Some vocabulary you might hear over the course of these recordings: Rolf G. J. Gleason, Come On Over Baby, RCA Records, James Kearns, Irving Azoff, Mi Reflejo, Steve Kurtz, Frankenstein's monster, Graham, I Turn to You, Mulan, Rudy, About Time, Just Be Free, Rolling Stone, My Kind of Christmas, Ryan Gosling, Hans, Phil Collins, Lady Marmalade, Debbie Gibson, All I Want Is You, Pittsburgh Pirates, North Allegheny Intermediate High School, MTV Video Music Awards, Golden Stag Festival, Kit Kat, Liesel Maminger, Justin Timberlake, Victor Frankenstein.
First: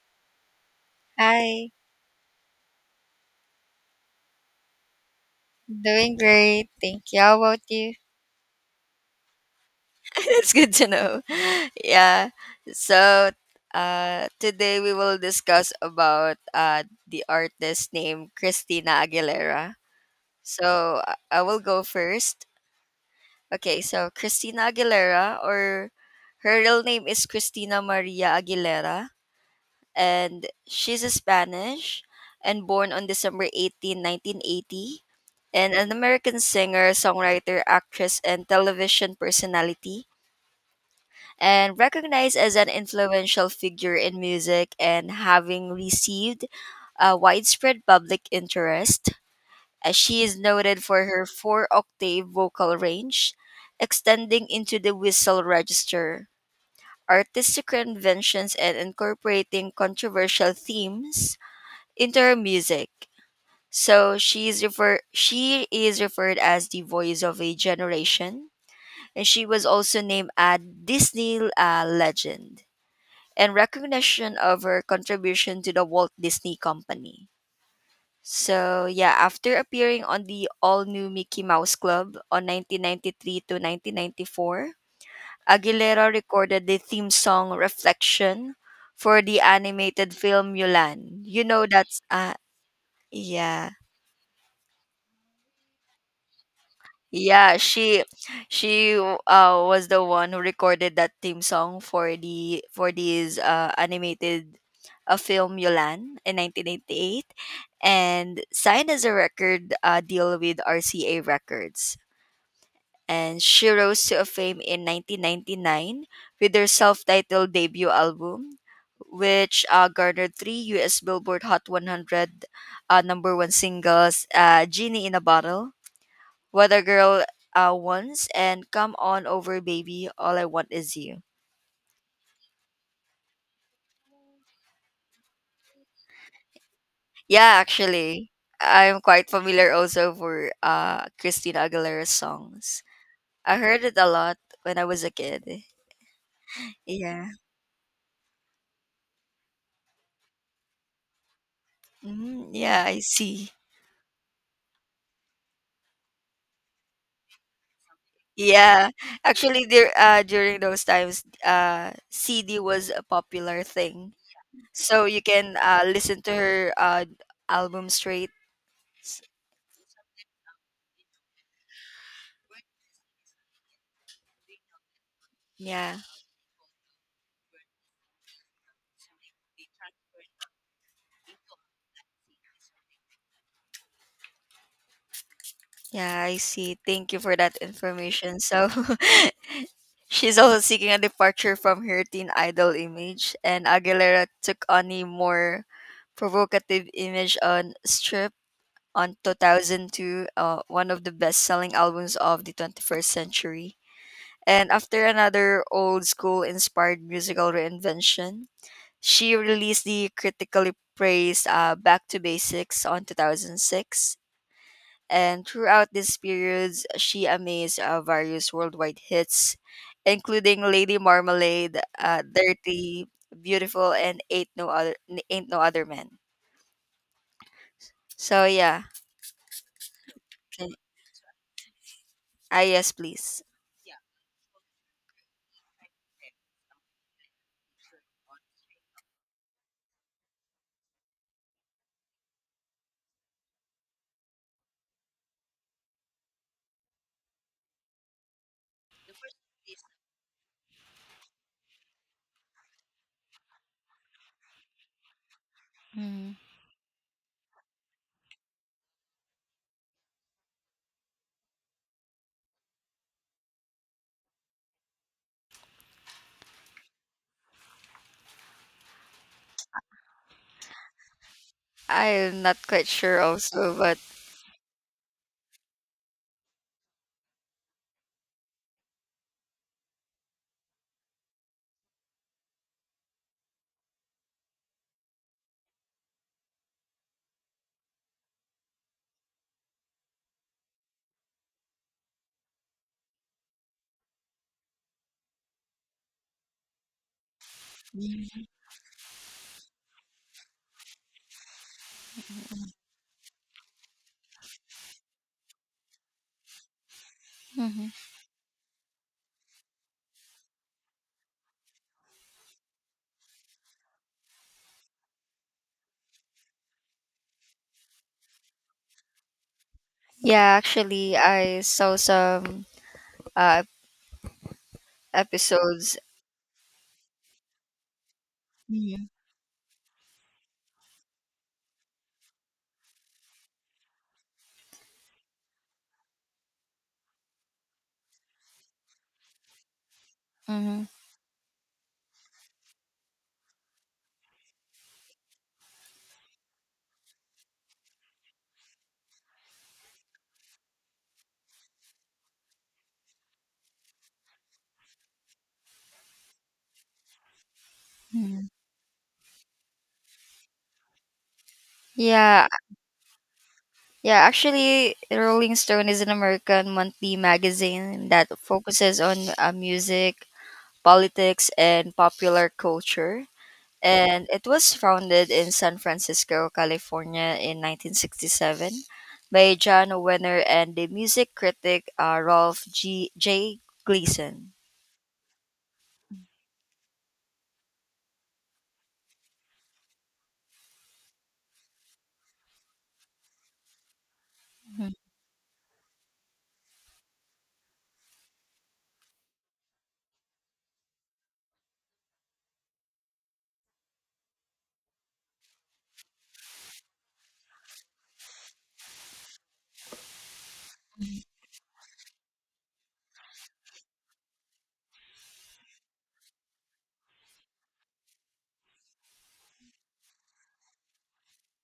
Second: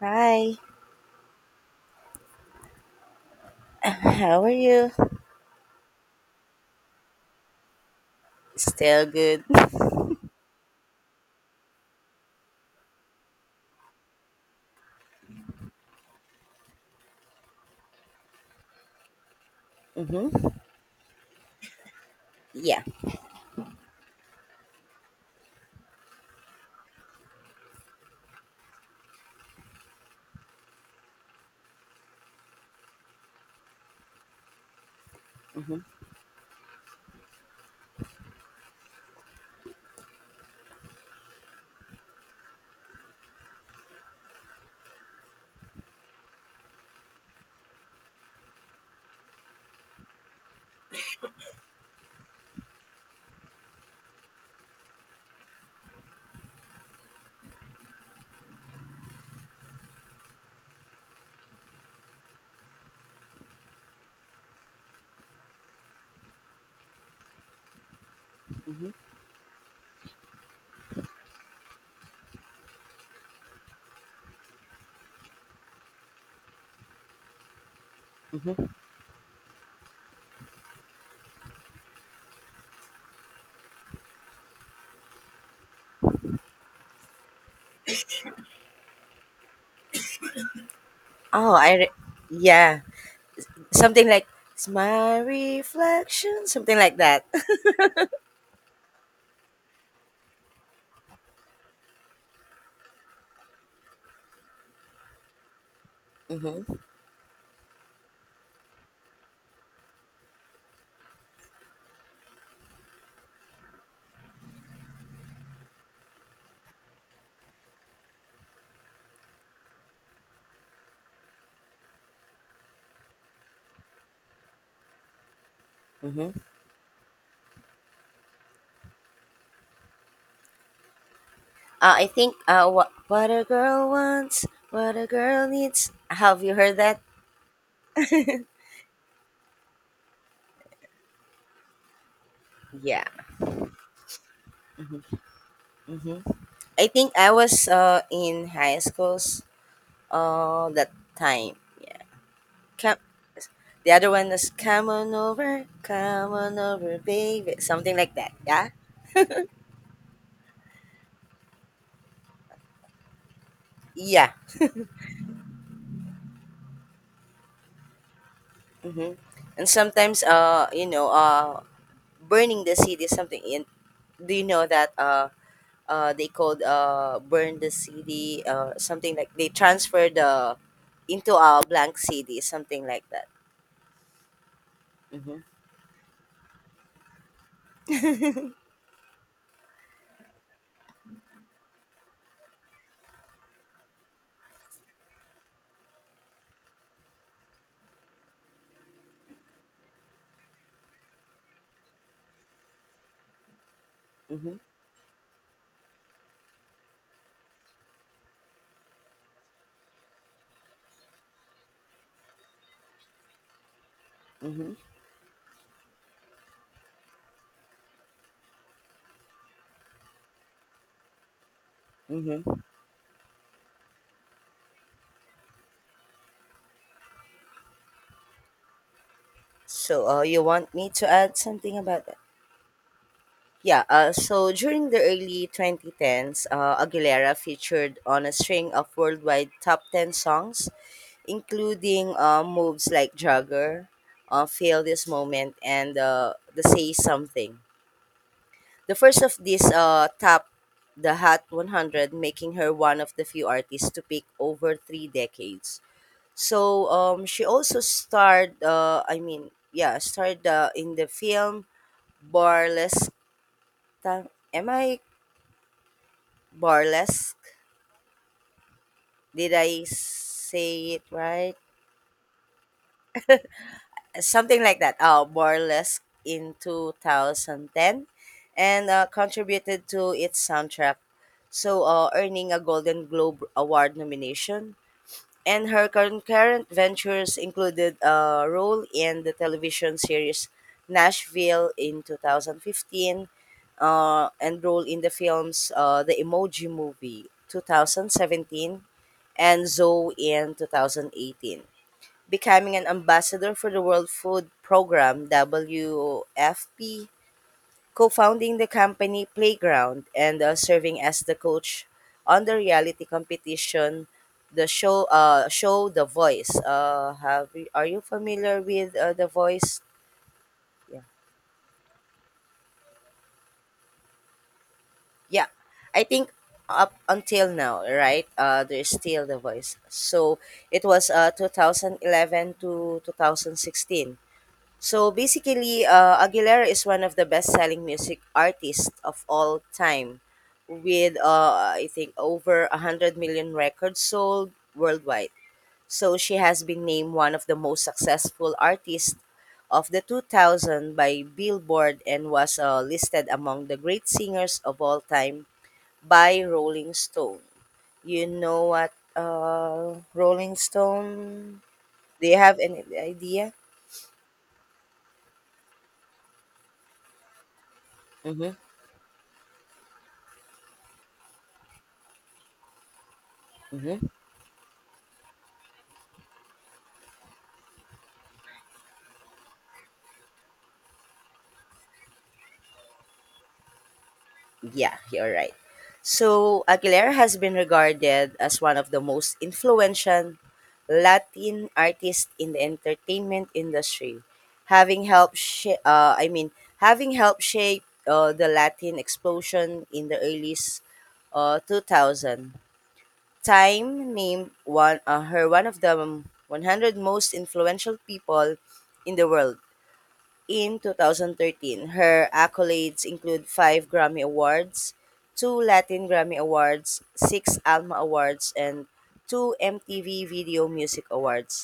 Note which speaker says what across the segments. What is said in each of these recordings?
Speaker 1: Hi.
Speaker 2: Hi,
Speaker 1: How are you?
Speaker 2: doing great. Thank you. How about you?
Speaker 1: Still good.
Speaker 2: That's good to know. Yeah. So today we will discuss about the artist named Christina Aguilera.
Speaker 1: Mm-hmm.
Speaker 2: So I will go first.
Speaker 1: Yeah.
Speaker 2: Okay, so Christina Aguilera, or her real name is Christina Maria Aguilera, and she's a Spanish and born on December 18, 1980, and
Speaker 1: Mm-hmm.
Speaker 2: an American singer, songwriter, actress, and television personality, and recognized as an influential figure in music and having received a widespread public interest. As she is noted for her four octave vocal range, extending into the whistle register artistic conventions and incorporating controversial themes into her music. So she is referred as the voice of a generation,
Speaker 1: Mm-hmm.
Speaker 2: and she was also named a Disney legend in recognition of her contribution to the Walt Disney Company.
Speaker 1: Mm-hmm.
Speaker 2: So yeah, after appearing on the all-new Mickey Mouse Club on 1993 to 1994, Aguilera recorded the theme song "Reflection" for the animated film Mulan. You
Speaker 1: Oh,
Speaker 2: know that's,
Speaker 1: yeah.
Speaker 2: yeah.
Speaker 1: Something like it's my reflection. Something like that.
Speaker 2: Yeah, she she uh was the one who recorded that theme song for these animated film Yolan in
Speaker 1: Mm-hmm.
Speaker 2: 1988, and signed as a record deal with RCA Records. And she rose to fame in 1999 with her self-titled debut album, which garnered three U.S. Billboard Hot 100 number one singles: "Genie in a Bottle,"
Speaker 1: Mm-hmm.
Speaker 2: What a Girl Wants, and Come On Over Baby, All I Want Is You.
Speaker 1: I think what a girl wants, what a girl needs. Have you heard that?
Speaker 2: Yeah, actually, I'm quite familiar also for Christina Aguilera's songs.
Speaker 1: Yeah.
Speaker 2: I heard it a lot when I was a
Speaker 1: Mm-hmm.
Speaker 2: kid.
Speaker 1: Mm-hmm. I think
Speaker 2: Yeah.
Speaker 1: I was in high schools that time. Yeah.
Speaker 2: Yeah, I
Speaker 1: Come
Speaker 2: see.
Speaker 1: The other one is come on over, baby. Something like that. Yeah?
Speaker 2: Yeah, actually, there during those times, CD was a popular thing,
Speaker 1: Yeah.
Speaker 2: so you can listen to her album straight.
Speaker 1: Hmm.
Speaker 2: S-
Speaker 1: And sometimes, burning the CD is something. Do you know that
Speaker 2: Yeah,
Speaker 1: they called burn the CD or something like they transfer the into a blank CD, something like that. Mm-hmm.
Speaker 2: yeah, I see. Thank you for that information. So, she's also seeking a departure from her teen idol image, and Aguilera took on a more provocative image on Strip on 2002, one of the best selling albums of the 21st century.
Speaker 1: Mm-hmm.
Speaker 2: And after another old school inspired musical reinvention, she released the critically praised Back to Basics on 2006,
Speaker 1: Mm-hmm.
Speaker 2: and throughout these periods, she amazed various worldwide hits, including Lady Marmalade,
Speaker 1: Mm-hmm.
Speaker 2: Dirty, Beautiful, and Ain't No Other Man. So yeah,
Speaker 1: So, you
Speaker 2: can,
Speaker 1: want me to add something about that?
Speaker 2: ah, yes, please.
Speaker 1: Yeah, so during the early 2010s, Aguilera featured on a string of worldwide top 10 songs, including moves like Jagger, Feel This Moment, and the Say Something. The first of these topped the Hot 100, making her one of the few artists to peak over 3 decades.
Speaker 2: Mm.
Speaker 1: So she also starred, I mean, yeah, starred in the film Burlesque. Am I burlesque. Did I say it right?
Speaker 2: I'm not quite sure also, but
Speaker 1: Something like that. Oh, burlesque in 2010 and contributed to its soundtrack. So, earning a Golden Globe Award nomination, and her concurrent ventures included a role in the television series Nashville in 2015, and role in the films The Emoji Movie
Speaker 2: hmm
Speaker 1: 2017 and Zoe in 2018, becoming an ambassador for the World Food Program WFP, co-founding the company Playground, and serving as the coach on the reality competition the show show The Voice. Are you familiar with The Voice?
Speaker 2: yeah,
Speaker 1: Yeah.
Speaker 2: actually, I saw some uh,
Speaker 1: Yeah.
Speaker 2: episodes.
Speaker 1: I think up until now, right? There's still The Voice. So it was 2011 to 2016. So basically, Aguilera is one of the best-selling music artists of all time,
Speaker 2: Mm-hmm.
Speaker 1: with I think over 100 million records sold worldwide. So she has been named one of the most successful artists of the 2000 by Billboard and was listed among the great singers of all time by Rolling Stone. You
Speaker 2: hmm
Speaker 1: know what, Rolling Stone? Do you
Speaker 2: Yeah,
Speaker 1: have any idea?
Speaker 2: yeah, actually, Rolling Stone is an American monthly magazine that
Speaker 1: Mm-hmm.
Speaker 2: focuses on music, politics, and popular culture.
Speaker 1: Mm-hmm.
Speaker 2: And it was founded in San Francisco, California in 1967 by John Wenner and the music critic, Rolf G. J. Gleason.
Speaker 1: Yeah, you're right. So, Aguilera has been regarded as one of the most influential Latin artists in the entertainment industry, I mean, having helped shape the Latin explosion in the early 2000. Time named one her one of the 100 most influential people in the world. In
Speaker 2: Mhm.
Speaker 1: 2013, her accolades include five Grammy Awards, two Latin Grammy Awards, six Alma Awards, and two MTV Video Music Awards,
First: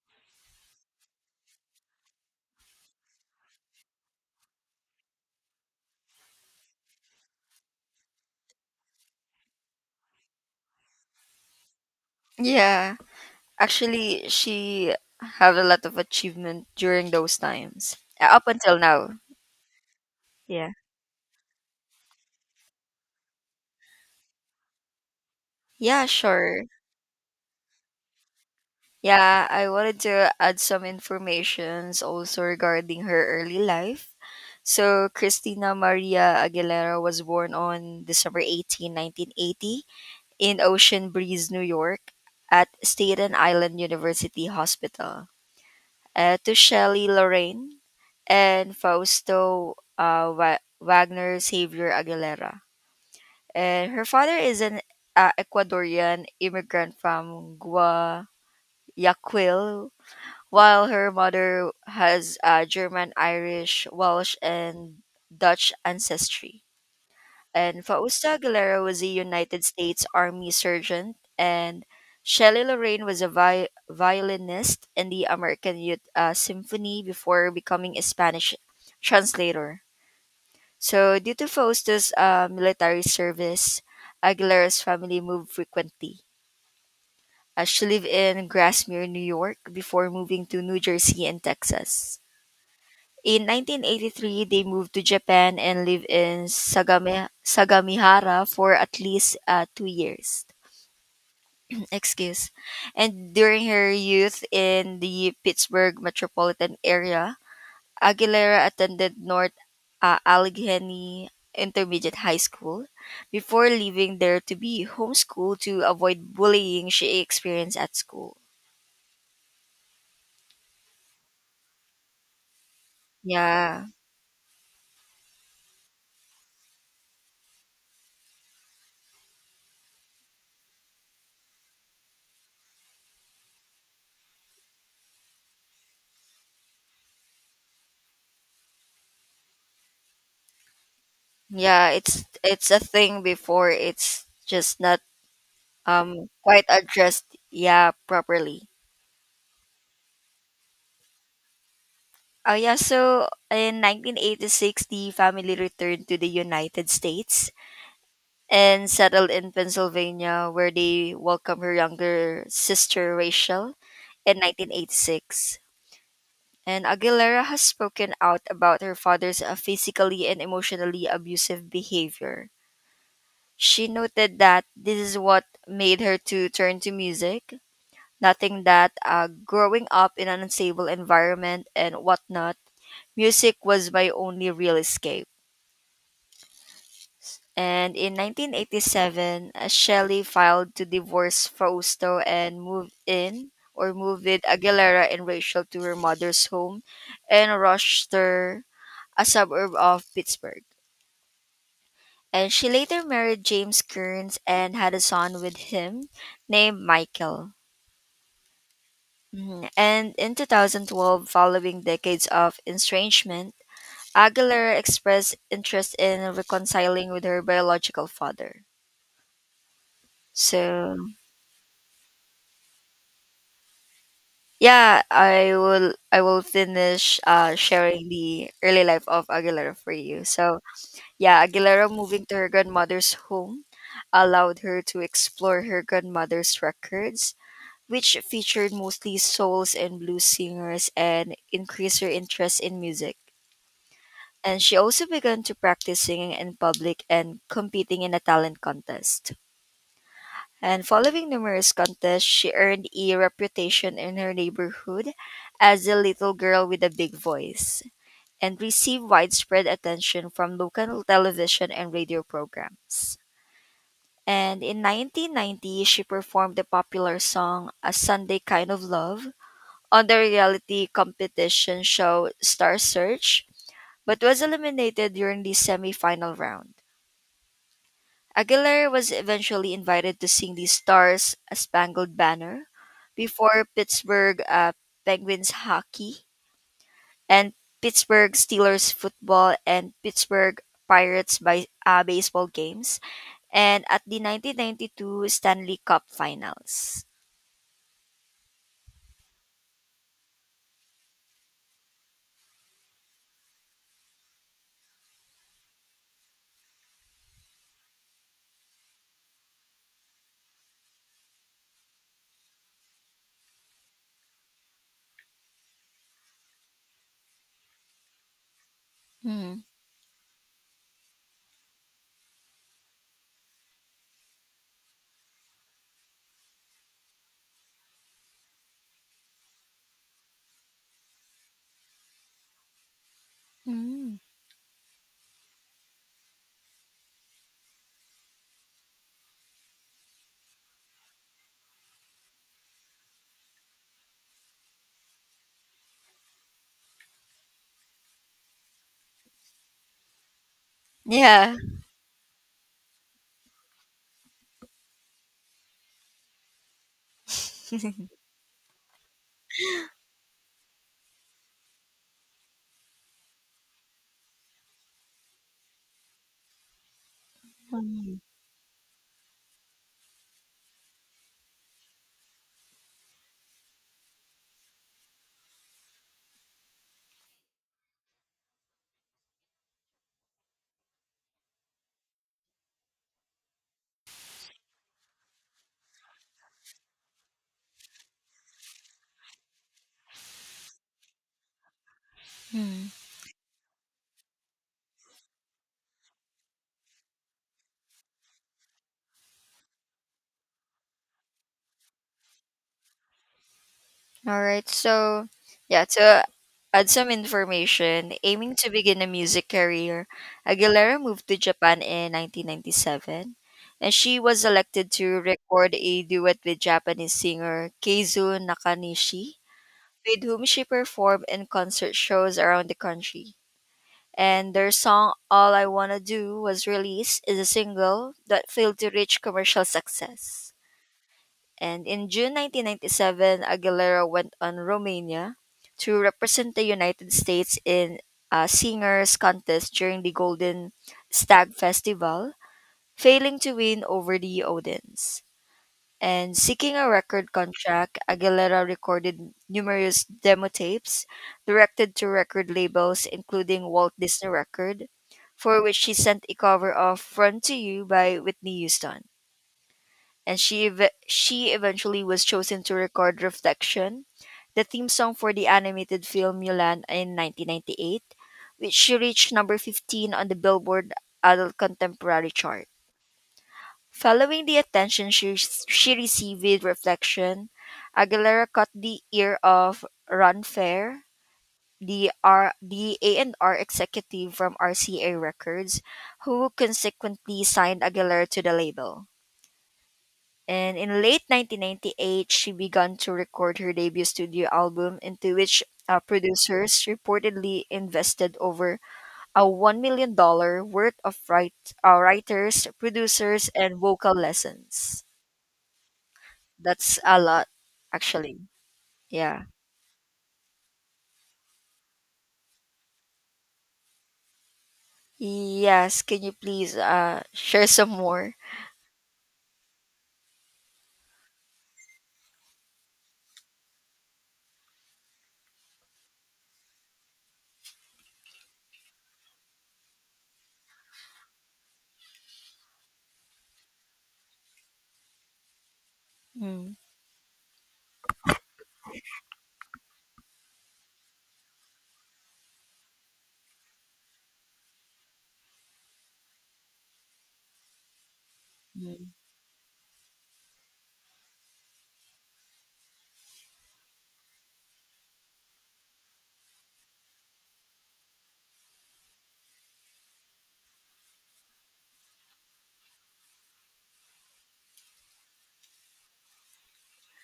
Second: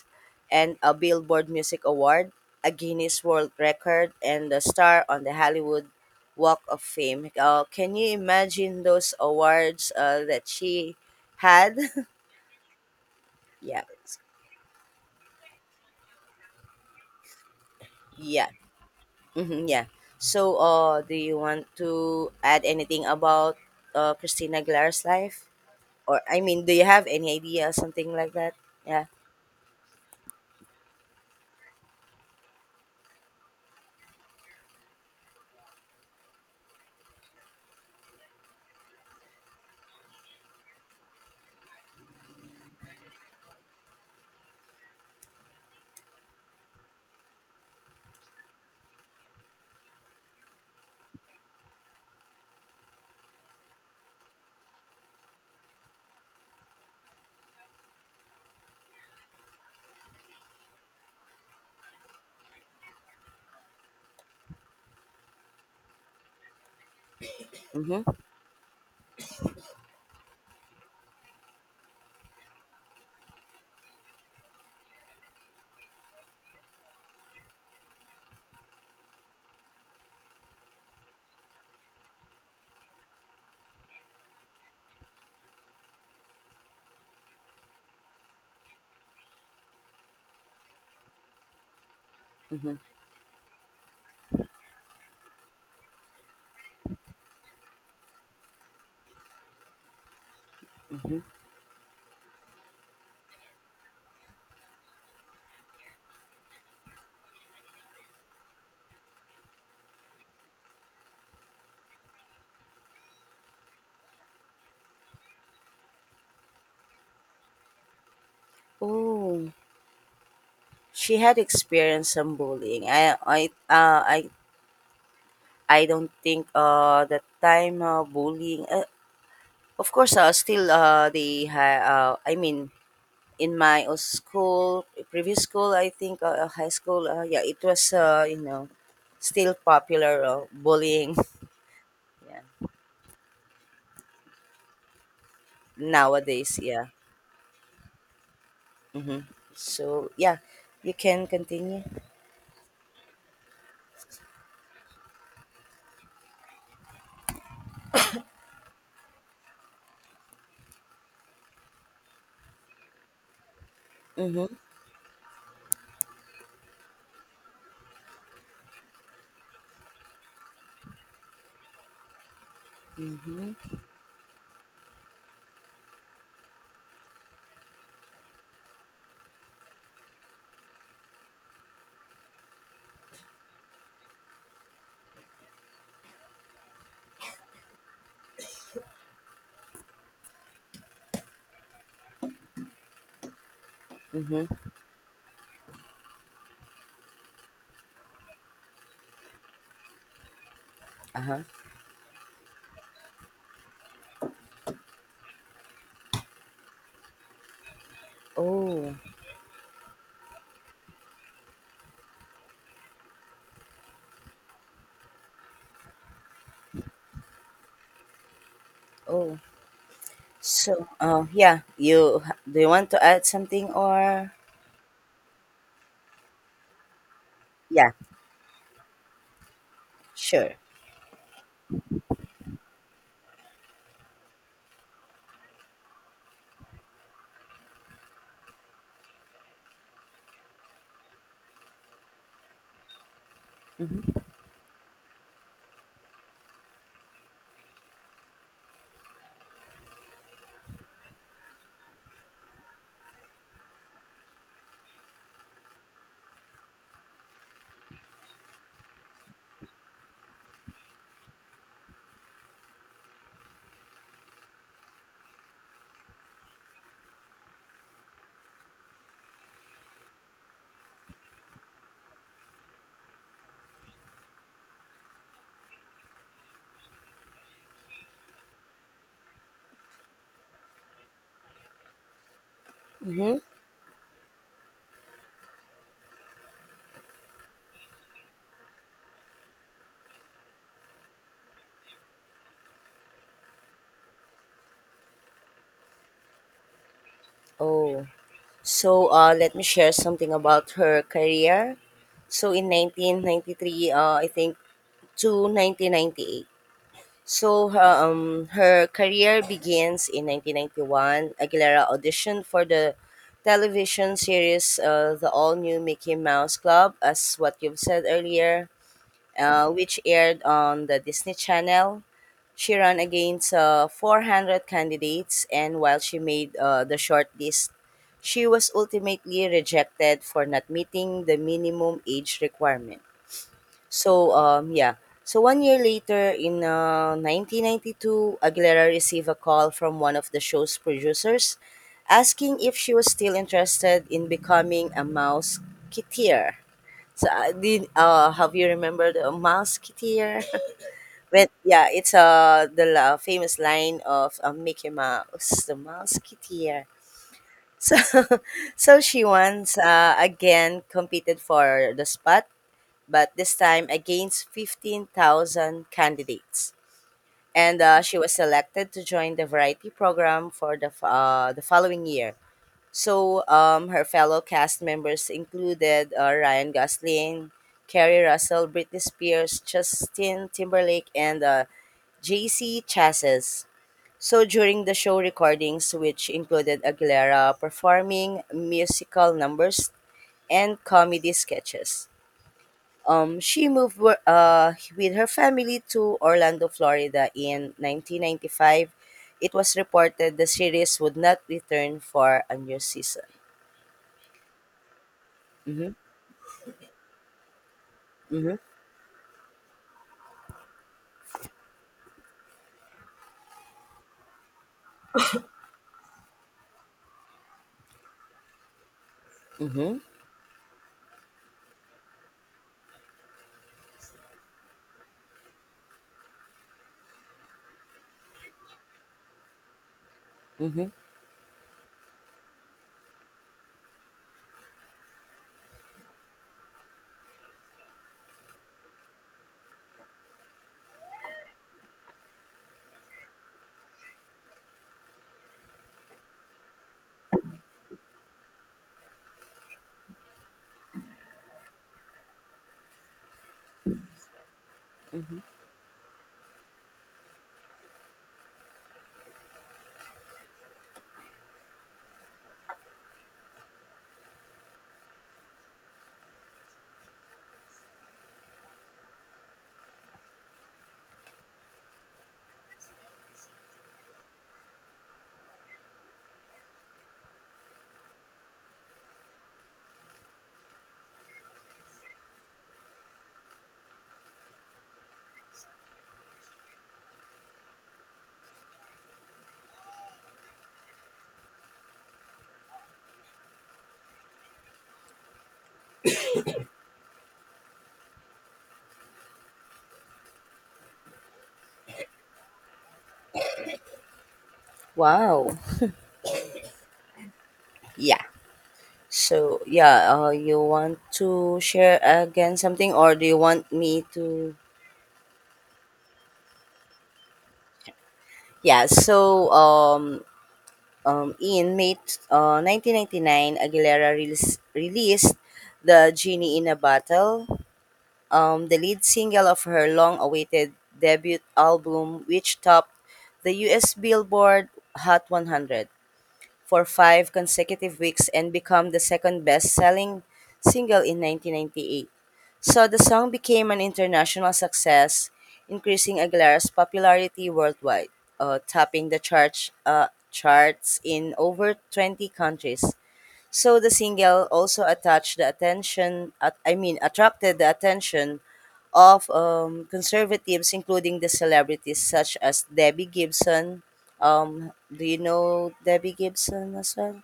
Speaker 1: and a Billboard Music Award, a Guinness World Record, and a star on the Hollywood Walk of Fame. Can you imagine those awards that she had?
Speaker 2: Yeah,
Speaker 1: Yeah,
Speaker 2: actually, she had a lot of achievement during those times, up
Speaker 1: yeah.
Speaker 2: until now.
Speaker 1: Mhm, yeah. So,
Speaker 2: Yeah.
Speaker 1: do you want to add anything about Christina Aguilera's life?
Speaker 2: Yeah,
Speaker 1: Or, I
Speaker 2: sure.
Speaker 1: mean, do you have any idea, something like that? Yeah.
Speaker 2: Yeah, I wanted to add some informations also regarding her early life. So, Christina Maria Aguilera was born on December 18, 1980 in Ocean Breeze, New York at Staten Island University Hospital, to Shelley Lorraine and Fausto, Wagner Xavier Aguilera. And her father is an Ecuadorian immigrant from Guayaquil, while her mother has German, Irish, Welsh, and Dutch ancestry. And
Speaker 1: Mm-hmm,
Speaker 2: Fausta Aguilera was a United States Army sergeant, and Shelley Lorraine was a violinist in the American Youth Symphony before becoming a Spanish translator. So, due to Fausta's military service, Aguilera's family moved frequently. She lived in Grasmere, New York, before moving to New Jersey and Texas.
Speaker 1: mm-hmm,
Speaker 2: In 1983, they moved to Japan and lived in Sagamihara for at least 2 years.
Speaker 1: mm-hmm.
Speaker 2: Excuse. And during her youth in the Pittsburgh metropolitan area, Aguilera attended North Allegheny Intermediate High School before leaving there to be homeschooled to avoid bullying she experienced at school.
Speaker 1: Oh, she had experienced some bullying.
Speaker 2: Yeah.
Speaker 1: Uh, I, I don't think that time bullying. Of course, still I mean in my school, previous school, I think high school, yeah, it was, still popular bullying.
Speaker 2: Yeah, it's
Speaker 1: Yeah.
Speaker 2: it's a thing before, it's just not
Speaker 1: Nowadays.
Speaker 2: quite
Speaker 1: Yeah.
Speaker 2: addressed, yeah, properly.
Speaker 1: Mm-hmm. So yeah, you can continue.
Speaker 2: Yeah, so in 1986, the family returned to the United States and settled in Pennsylvania, where they welcomed her younger sister Rachel in
Speaker 1: Mm-hmm.
Speaker 2: 1986. And Aguilera has spoken out about her father's physically and emotionally abusive behavior. She noted that this is what made her to turn to music, nothing that growing up in an unstable environment and whatnot, music was my only real escape. And in 1987, Shelley filed to divorce Fausto and moved in, or moved with
Speaker 1: Mm-hmm.
Speaker 2: Aguilera and Rachel to her mother's home in Rochester, a suburb of Pittsburgh.
Speaker 1: Uh-huh.
Speaker 2: And she later married James Kearns and had a son with him named Michael.
Speaker 1: Oh,
Speaker 2: Mhm. And in 2012, following decades of estrangement, Aguilera expressed interest in reconciling with her biological father.
Speaker 1: oh. So,
Speaker 2: So
Speaker 1: yeah, you do you want to add something or
Speaker 2: yeah, I will finish
Speaker 1: yeah,
Speaker 2: sharing the early life of Aguilera for you.
Speaker 1: sure.
Speaker 2: So yeah, Aguilera moving to her grandmother's home allowed her to explore her grandmother's records, which featured mostly souls and blues singers, and increased her interest in music.
Speaker 1: Mm-hmm.
Speaker 2: And she also began to practice singing in public and competing in a talent contest. And following numerous contests, she earned a reputation in her neighborhood as the little girl with a big voice, and received widespread attention from local television and radio programs. And in 1990, she performed the popular song A Sunday Kind of Love on the reality competition show Star Search, but was eliminated during the semifinal round. Aguilera was eventually invited to sing the Stars Spangled Banner
Speaker 1: Mm-hmm.
Speaker 2: before Pittsburgh Penguins hockey, and Pittsburgh Steelers football, and Pittsburgh Pirates by, baseball games, and at the 1992 Stanley Cup Finals.
Speaker 1: Oh, so let me share something about her career. So in 1993, I think to 1998. So her career begins in 1991. Aguilera auditioned for the television series The All New Mickey Mouse Club, as what you've said earlier,
Speaker 2: Hmm.
Speaker 1: which aired on the Disney Channel. She ran against 400 candidates, and while she made the short list, she was ultimately rejected for not meeting the minimum age requirement.
Speaker 2: Mm.
Speaker 1: So, yeah. So one year later, in 1992, Aguilera received a call from one of the show's producers asking if she was still interested in becoming a mouseketeer. So, have you remembered a mouseketeer?
Speaker 2: Yeah.
Speaker 1: Yeah, it's the famous line of Mickey Mouse, the mouseketeer. So, so she once again competed for the spot but this time against 15,000 candidates. And
Speaker 2: Mm.
Speaker 1: she was selected to join the variety program for the following year. So her fellow cast members included Ryan Gosling, Kerry Russell, Britney Spears, Justin Timberlake, and JC Chasses. So during the show recordings, which included Aguilera performing musical numbers and comedy sketches.
Speaker 2: Hmm.
Speaker 1: She moved with her family to Orlando, Florida in 1995. It was reported the series would not return for a new season.
Speaker 2: All right. So, yeah,
Speaker 1: Mm-hmm,
Speaker 2: to add some information,
Speaker 1: mm-hmm,
Speaker 2: aiming to begin a music career, Aguilera moved to Japan in 1997, and she was elected to record a duet with Japanese singer Keizu Nakanishi,
Speaker 1: mm-hmm,
Speaker 2: with whom she performed in concert shows around the country. And their song All I Wanna Do was released as a single that failed to reach commercial success.
Speaker 1: mm-hmm,
Speaker 2: And in June 1997, Aguilera went on Romania to represent the United States in a singers contest during the Golden Stag Festival, failing to win over the audience. And seeking a record contract, Aguilera recorded numerous demo tapes directed to record labels, including Walt Disney Record,
Speaker 1: mm-hmm.
Speaker 2: for which she sent a cover of Run to You by Whitney Houston, and she eventually was chosen to record Reflection, the theme song for the animated film Mulan in 1998, which reached number 15 on the Billboard Adult Contemporary chart. Following the attention she received with Reflection, Aguilera caught the ear of Ron Fair, the A&R executive from RCA Records, who consequently signed Aguilera to the label. And in late 1998, she began to record her debut studio album, into which producers reportedly invested over a $1 million dollars worth of writers, producers, and vocal lessons.
Speaker 1: Wow.
Speaker 2: That's a lot,
Speaker 1: Yeah.
Speaker 2: actually. Yeah.
Speaker 1: So, yeah, you want to share again something or do you want me to?
Speaker 2: Yes, can you please share some more?
Speaker 1: Yeah, so in May 1999, Aguilera released The Genie in a Bottle, the lead single of her long-awaited debut album, which topped the U.S. Billboard Hot 100
Speaker 2: Mm,
Speaker 1: for 5 consecutive weeks and became the second best-selling single in 1998. So the song became an international success, increasing Aguilera's popularity worldwide,
Speaker 2: mm.
Speaker 1: topping the charts in over 20 countries. So the single also attached the attention, at, I mean, attracted the attention of conservatives, including the celebrities such as Debbie Gibson. Do you know Debbie Gibson as well?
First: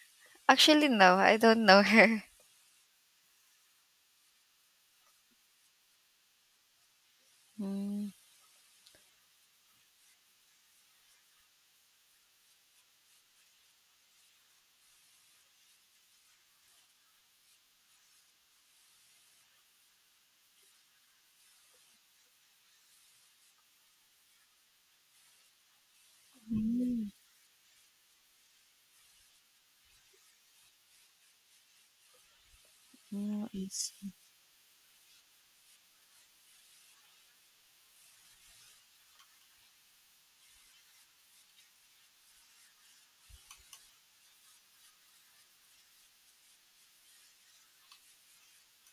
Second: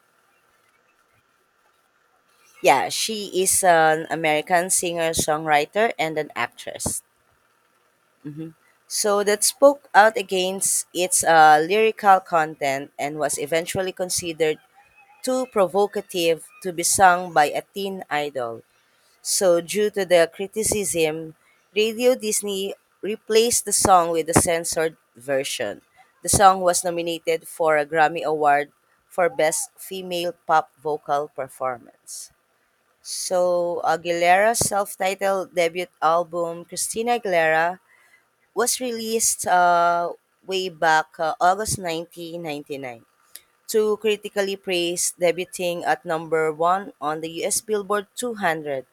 Speaker 2: Actually, no, I don't know her.
Speaker 1: Yeah, she is an American singer, songwriter, and an actress.
Speaker 2: Mm,
Speaker 1: Hmm. So that spoke out against its lyrical content and was eventually considered too provocative to be sung by a teen idol. So, due to the criticism, Radio Disney replaced the song with a censored version. The song was
Speaker 2: mm,
Speaker 1: nominated for a Grammy Award for Best Female Pop Vocal Performance.
Speaker 2: mm, I
Speaker 1: So,
Speaker 2: see.
Speaker 1: Aguilera's self titled debut album, Christina Aguilera, was released way back August 1999, to critically praised, debuting at number one on the US Billboard 200.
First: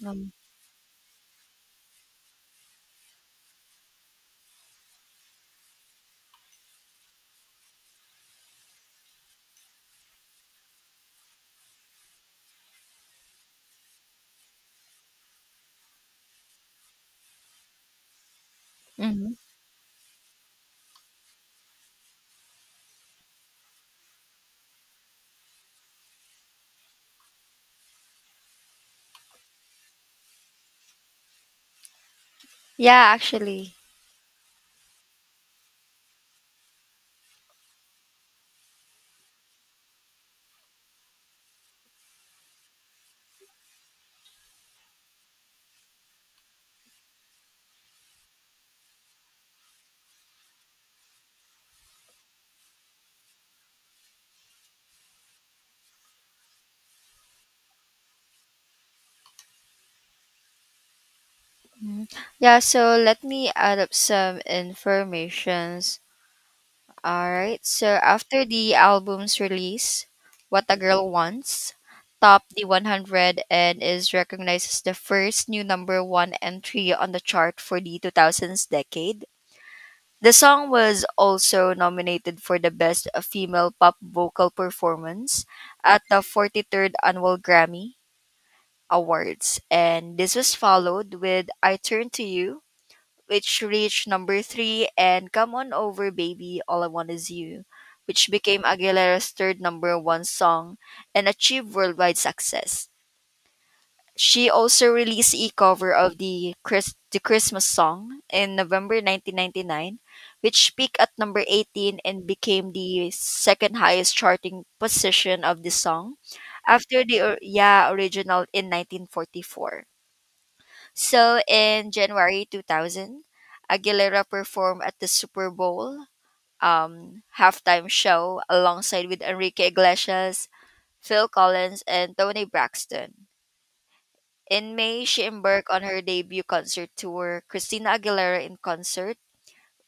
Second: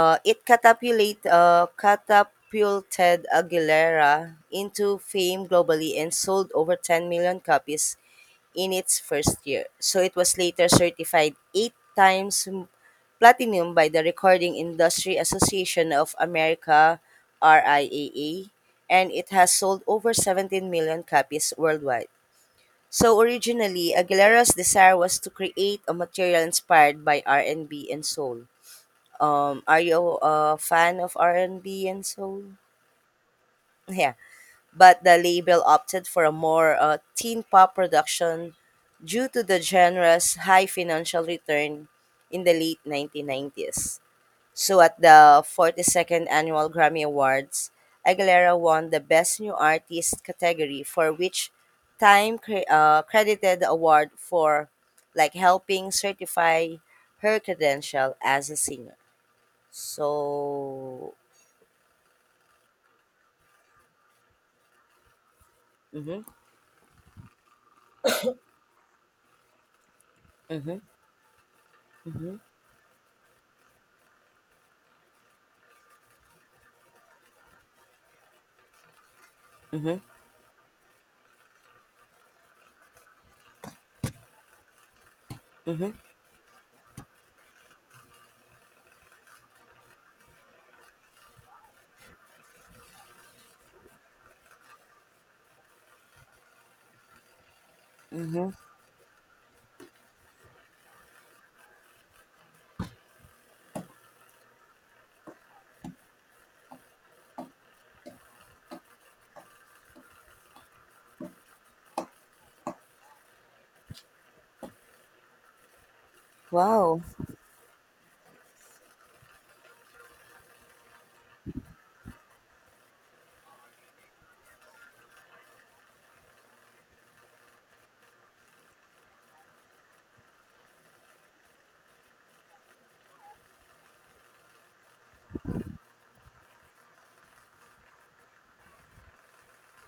Speaker 2: No.
Speaker 1: it catapulted Aguilera into fame globally and sold over 10 million copies in its first year. So it was later certified eight times platinum by the Recording Industry Association of America (RIAA), and it
Speaker 2: Mhm.
Speaker 1: has sold over 17 million copies worldwide. So originally, Aguilera's desire was to create a material inspired by R&B and B and soul. Are you a fan of R&B and B and soul?
Speaker 2: Yeah, actually.
Speaker 1: Yeah, but the label opted for a more teen pop production due to the genre's high financial return in the late 1990s. So at the 42nd Annual Grammy Awards, Aguilera won the Best New Artist category for which Time credited the award for like helping certify her credential as a singer. So.
Speaker 2: Mhm. Yeah, so let me add up some informations.
Speaker 1: Mhm.
Speaker 2: All right. So after the album's release, What a
Speaker 1: Mhm.
Speaker 2: Girl Wants
Speaker 1: Mhm.
Speaker 2: topped the 100 and is recognized as the first new number one entry on the chart for the 2000s decade.
Speaker 1: Mhm.
Speaker 2: The song was also nominated for the Best Female Pop Vocal Performance
Speaker 1: Mhm.
Speaker 2: at the 43rd Annual Grammy Awards. And this was followed with I Turn to You, which reached number three, and Come On Over Baby, All I Want Is You, which
Speaker 1: Mhm.
Speaker 2: became Aguilera's third number one song and achieved worldwide success. She also released a cover of the Christmas song in November 1999, which peaked at number 18 and became the second highest charting position of the song, after
Speaker 1: Wow.
Speaker 2: yeah, original in 1944. So in January 2000, Aguilera performed at the Super Bowl halftime show alongside with Enrique Iglesias, Phil Collins, and Tony Braxton. In May, she embarked on her debut concert tour, Christina Aguilera in Concert,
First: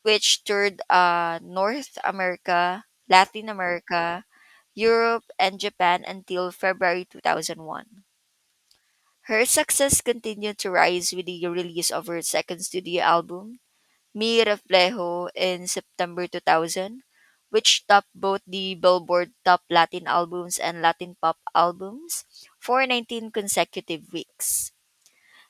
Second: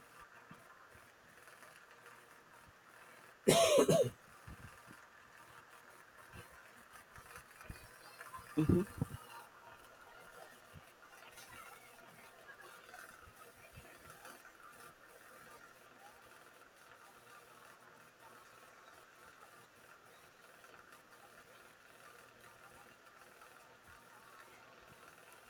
Speaker 2: which toured North America, Latin America, Europe, and Japan until February 2001.
Speaker 1: Mhm.
Speaker 2: Her success continued to rise with the release of her second studio album, Mi Reflejo, in September 2000, which topped both the Billboard Top Latin Albums and Latin Pop Albums for 19 consecutive weeks.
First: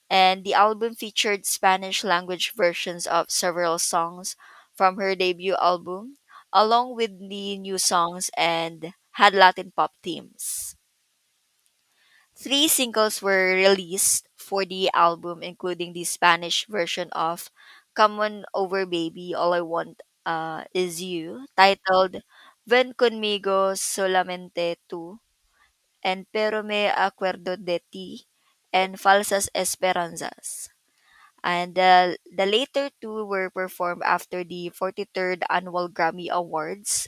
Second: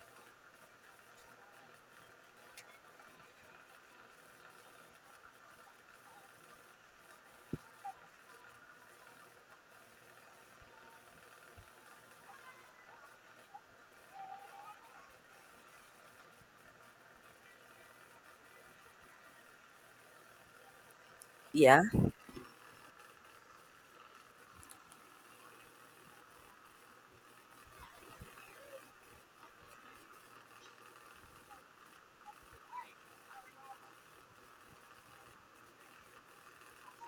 Speaker 2: And the album featured Spanish language versions of several songs from her debut album, along with the new songs, and had Latin pop themes. Three singles were released for the album, including the Spanish version of Come On Over Baby, All I Want Is You,
Speaker 1: Yeah.
Speaker 2: titled Ven Conmigo Solamente Tú, and Pero Me Acuerdo de Ti, and Falsas Esperanzas. And the later two were performed after the 43rd Annual Grammy Awards,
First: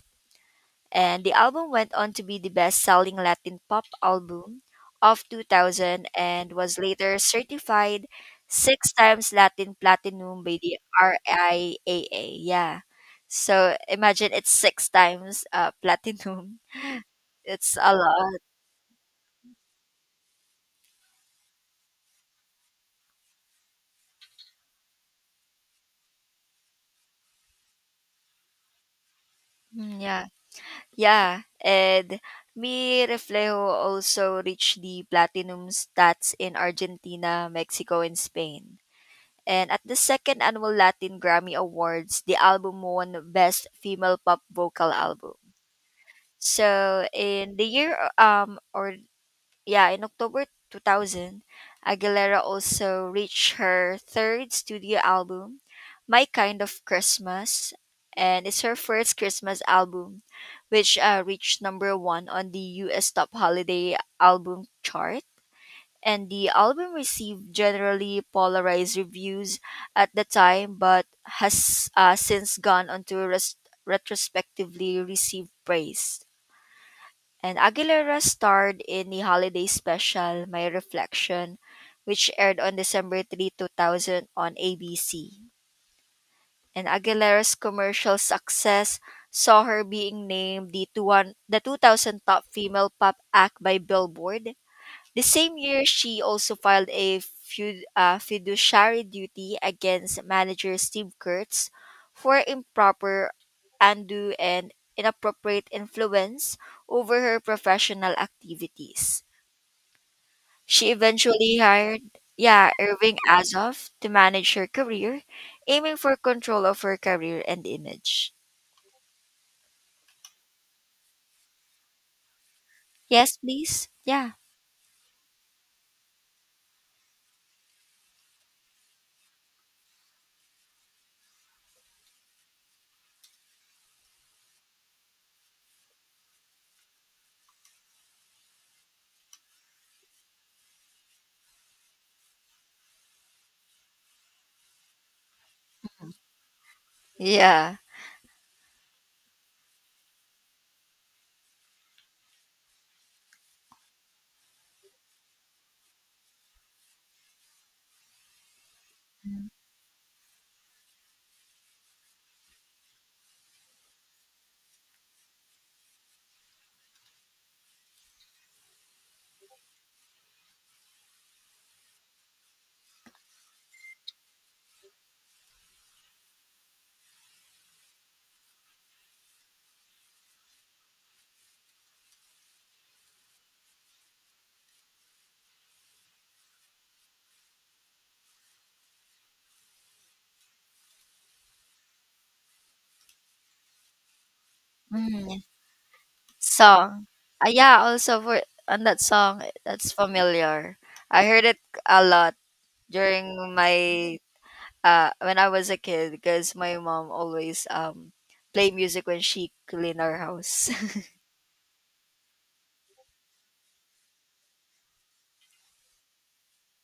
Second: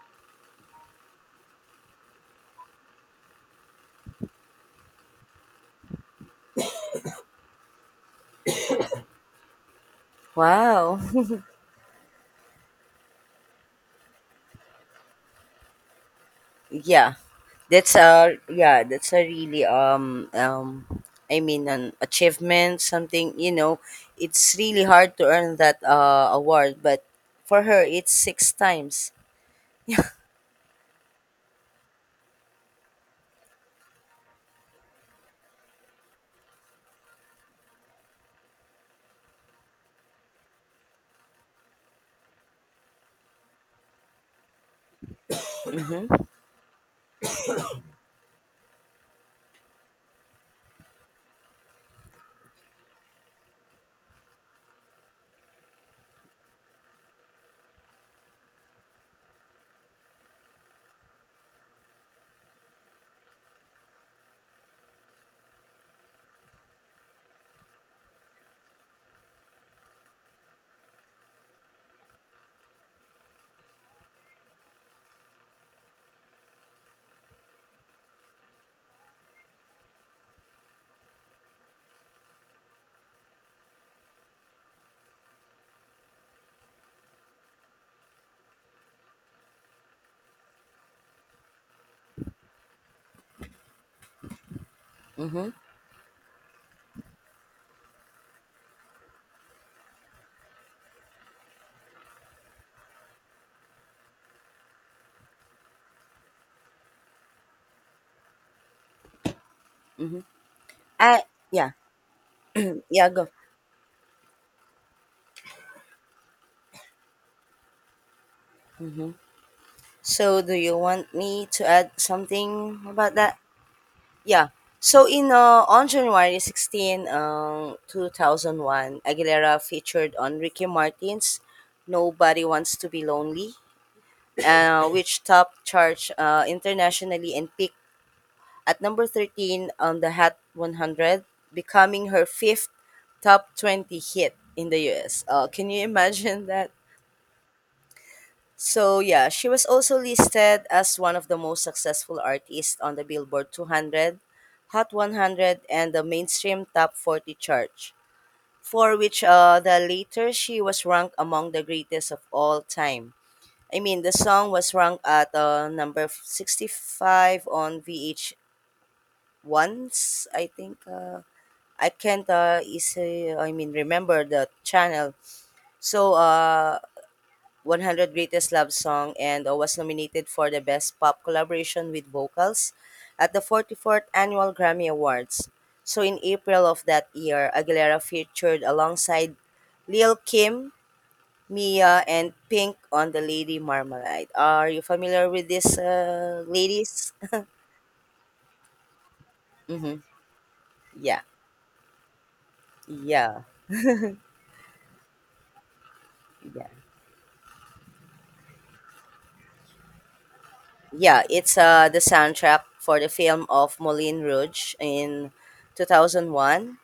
Speaker 2: and the album went on to be the best-selling Latin pop album of 2000, and was later certified six times Latin platinum by the
Speaker 1: Wow.
Speaker 2: RIAA. Yeah. So imagine it's six times, platinum.
Speaker 1: Yeah.
Speaker 2: It's a
Speaker 1: That's a
Speaker 2: lot.
Speaker 1: yeah. That's a really I mean, an achievement. Something. It's really hard to earn that award, but for her, it's six times.
Speaker 2: Mm, yeah. Yeah. And Mi Reflejo also reached the platinum stats in Argentina, Mexico, and Spain. And at the second annual Latin Grammy Awards, the album won Best Female Pop Vocal Album.
Speaker 1: Mhm.
Speaker 2: So in the year or yeah, in October 2000, Aguilera also reached her third studio album, My Kind of Christmas, and it's her first Christmas album which reached number 1 on the US Top Holiday Album chart. And the album received generally polarized reviews at the time, but has since gone on to retrospectively receive praise. And Aguilera starred in the holiday special My Reflection, which aired on December 3, 2000 on ABC. And Aguilera's commercial success saw her being named the, two one, the 2000 top female pop act by Billboard. The
Speaker 1: Mhm.
Speaker 2: same year, she also filed a fiduciary duty against manager Steve Kurtz for improper, undue, and inappropriate influence over her professional activities.
Speaker 1: Mhm.
Speaker 2: She
Speaker 1: I
Speaker 2: eventually
Speaker 1: yeah,
Speaker 2: hired, yeah,
Speaker 1: yeah,
Speaker 2: Irving
Speaker 1: go.
Speaker 2: Azoff to manage her career, aiming for control of her career and image.
Speaker 1: So, do you want me to add something about
Speaker 2: Yes,
Speaker 1: that?
Speaker 2: please. Yeah.
Speaker 1: Yeah. So in on January 16, 2001, Aguilera featured on Ricky Martin's Nobody Wants to Be Lonely, which top charge internationally and peaked at number 13 on the Hot 100, becoming her fifth top 20 hit in the US. Can you imagine that?
Speaker 2: Yeah.
Speaker 1: So yeah, she was also listed as one of the most successful artists on the Billboard 200, Hot 100, and the mainstream Top 40 chart, for which the later she was ranked among the greatest of all time. I mean, the song was ranked at number 65 on VH1's, I think. I can't I mean, remember the channel. So, 100 Greatest Love Song and was nominated for the Best Pop Collaboration with Vocals at the 44th Annual Grammy Awards. So in April of that year, Aguilera featured alongside Lil Kim, Mia, and Pink on the Lady Marmalade. Are you familiar
Speaker 2: Mm,
Speaker 1: with these
Speaker 2: Song.
Speaker 1: ladies?
Speaker 2: Ah, yeah, also for on that song, that's
Speaker 1: Mm-hmm.
Speaker 2: familiar.
Speaker 1: Yeah,
Speaker 2: I heard it a lot
Speaker 1: yeah,
Speaker 2: during my when I was a kid, because
Speaker 1: yeah,
Speaker 2: my mom always play music when she clean our house.
Speaker 1: yeah. It's the soundtrack for the film of Moulin Rouge in 2001.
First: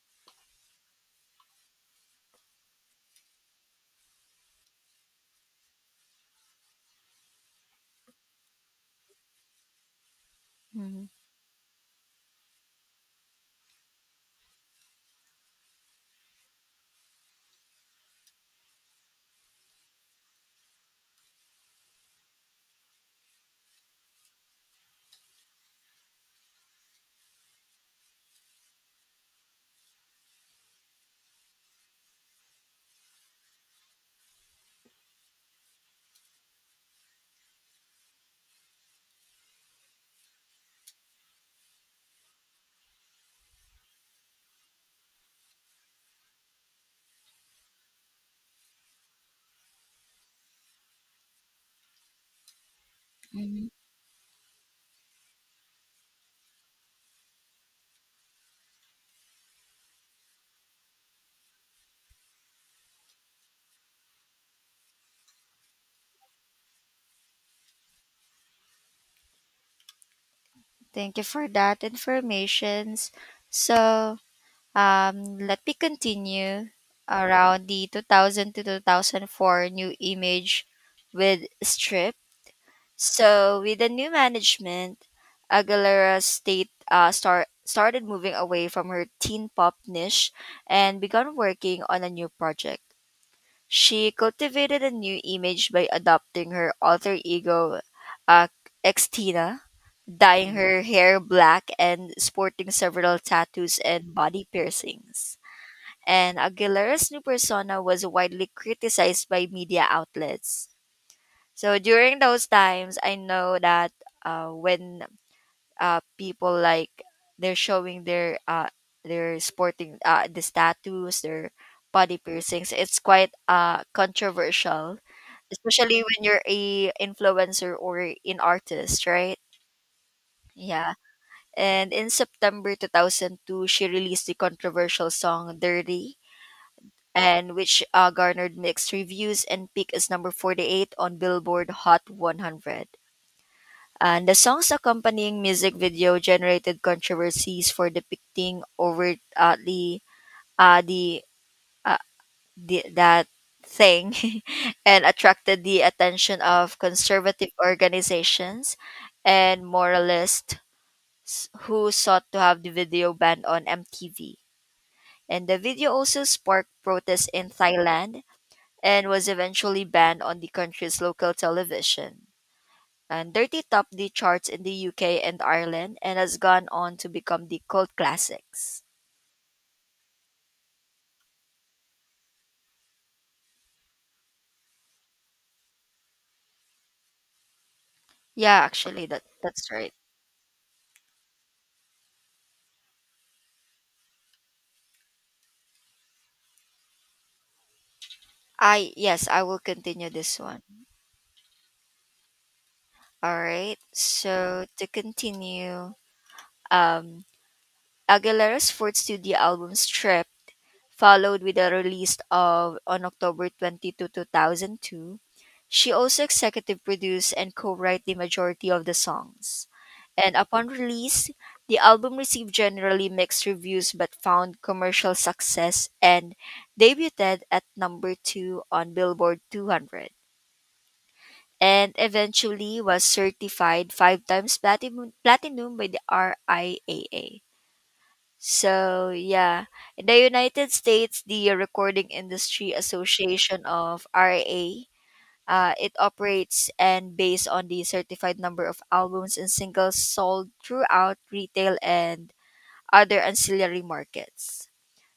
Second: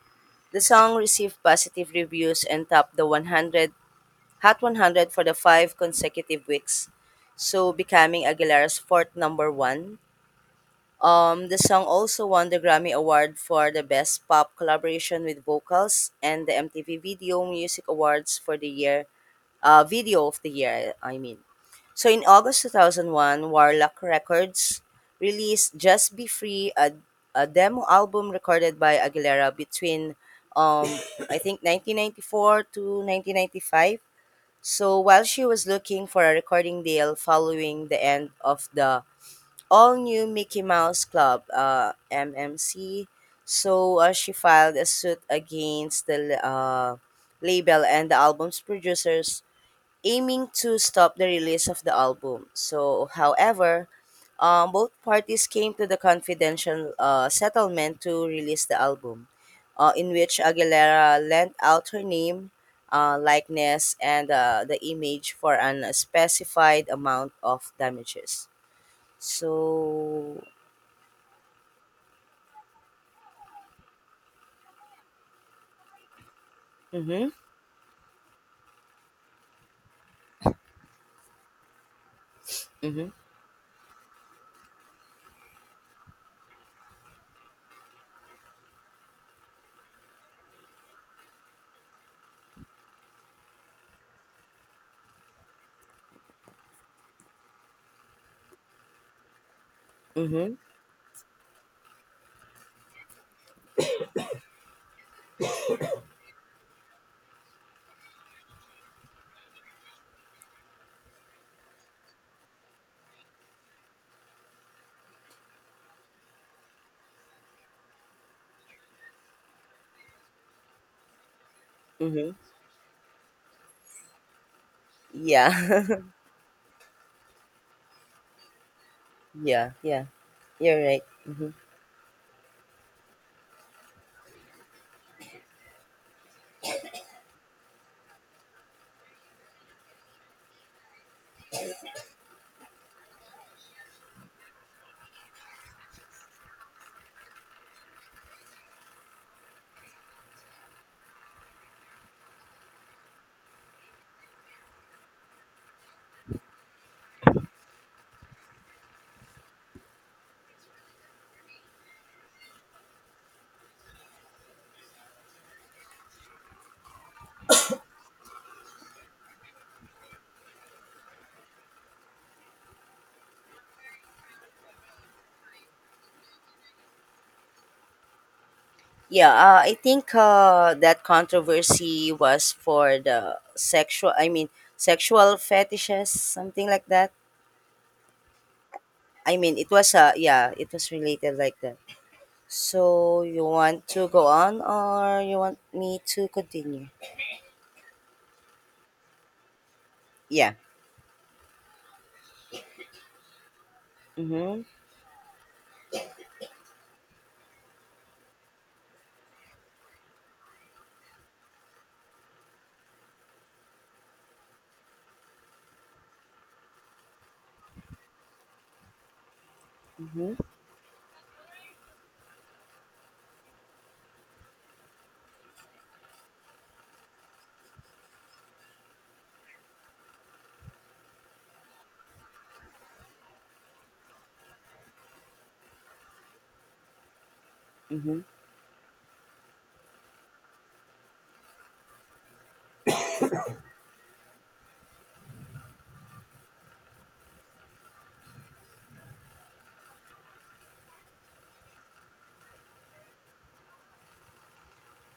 Speaker 1: The song received positive reviews and topped the 100 Hot 100 for the five consecutive weeks, so becoming Aguilera's fourth number one.
Speaker 2: Mhm.
Speaker 1: The song also won the Grammy Award for the Best Pop Collaboration with Vocals and the MTV Video Music Awards for the year, Video of the Year, I mean. So in August 2001, Warlock Records released Just Be Free, a demo album recorded by Aguilera between um I think 1994 to 1995. So while she was looking for a recording deal following the end of the all new Mickey Mouse Club, MMC, so she filed a suit against the label and the album's producers, aiming to stop the release of the album. So,
Speaker 2: Mhm.
Speaker 1: however, both parties came to the confidential settlement to release the album, in which Aguilera lent out her name, likeness, and the image for an specified amount of damages. So,
Speaker 2: Thank you for that informations. So, let me continue
Speaker 1: mm-hmm,
Speaker 2: around the 2000 to 2004 new image with Strip.
Speaker 1: mm-hmm,
Speaker 2: So, with the new management, Aguilera started moving away from her teen pop niche and began working on a new project. She cultivated a new image by adopting her alter ego, uh, Xtina, dyeing
Speaker 1: mm-hmm,
Speaker 2: her hair black and sporting several tattoos and body piercings. And Aguilera's new persona was widely criticized by media outlets. So during those times, I know that, when people, like, they're showing their sporting, the tattoos, their body
Speaker 1: mm-hmm.
Speaker 2: piercings, it's quite controversial,
Speaker 1: Yeah,
Speaker 2: especially when you're a influencer or an artist, right?
Speaker 1: yeah, yeah, you're
Speaker 2: Yeah.
Speaker 1: right. Mm-hmm.
Speaker 2: And in September 2002, she released the controversial song Dirty, and which garnered mixed reviews and peaked as number 48 on Billboard Hot 100. And the song's accompanying music video generated controversies for depicting overtly uh, the, uh, the that thing, and attracted the attention of conservative organizations and moralists who sought to have the video banned on MTV. And the video also sparked protests in Thailand and was eventually banned on the country's local television. And Dirty topped the charts in the UK and Ireland and has gone on to become the cult classics.
Speaker 1: Yeah, I think that controversy was for the sexual. I mean, sexual fetishes, something like that.
Speaker 2: Yeah, actually that
Speaker 1: I mean,
Speaker 2: that's
Speaker 1: it
Speaker 2: right.
Speaker 1: was yeah, it was related like that. So you want to go on, or you want me to continue?
Speaker 2: I Yes, I will continue this
Speaker 1: Yeah.
Speaker 2: one. All right.
Speaker 1: Mhm.
Speaker 2: So to continue, um Aguilera's fourth studio album Strip followed with the release of on October 22, 2002. She also executive produced and co-wrote the majority of the songs.
Speaker 1: Mhm.
Speaker 2: And upon release, the album received generally mixed reviews but found commercial success, and debuted at number 2 on Billboard 200, and eventually was certified 5 times platinum by the RIAA.
Speaker 1: Mhm.
Speaker 2: So, yeah, in the United States, the Recording Industry Association of RA, it operates and based on the certified number of albums and singles sold throughout retail and other ancillary markets.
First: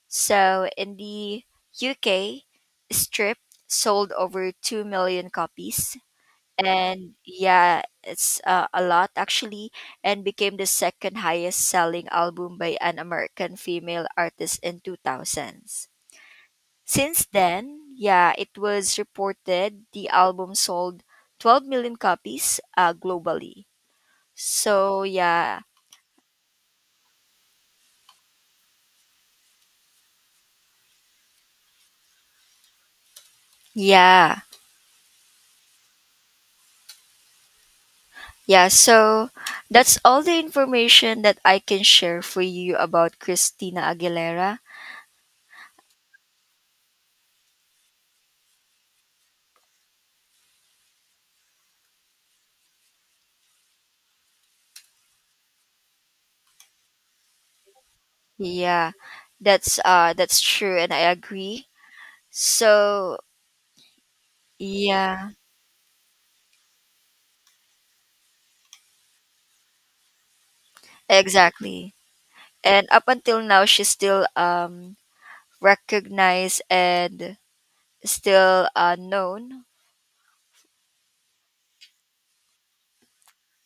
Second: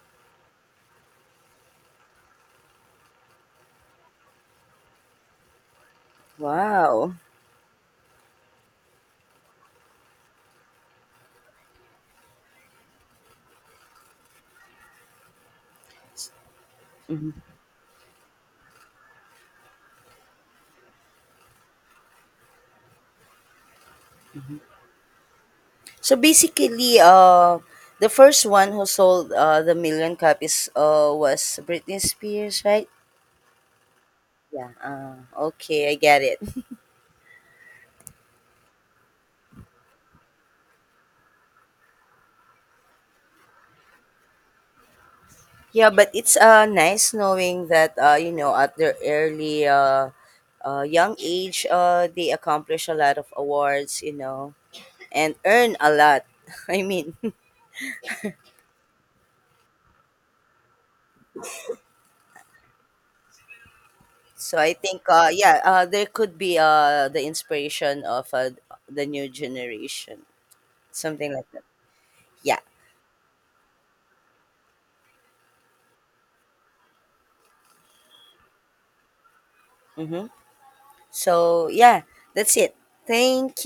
Speaker 2: So, in the UK, Strip sold over 2 million copies,
Speaker 1: Wow.
Speaker 2: and yeah, it's a lot, actually, and became the second highest selling album by an American female artist in 2000s. Since
Speaker 1: Mhm.
Speaker 2: then, yeah, it was reported the album sold 12 million copies globally. So yeah.
Speaker 1: So basically, the first one who sold the million copies was Britney Spears, right?
Speaker 2: Yeah,
Speaker 1: Yeah. Okay, I get it.
Speaker 2: yeah, so that's all the information that I can share for you about Christina Aguilera.
Speaker 1: Yeah, but it's nice knowing that at their early young age they accomplish a lot of awards, and earn a lot. I mean,
Speaker 2: Yeah, that's true, and I agree. So,
Speaker 1: so I think
Speaker 2: yeah,
Speaker 1: yeah, there could be the inspiration of the new generation, something like that.
Speaker 2: exactly.
Speaker 1: Yeah.
Speaker 2: And up until now, she's still recognized and still known
Speaker 1: Mhm. So yeah, that's it. Thank you.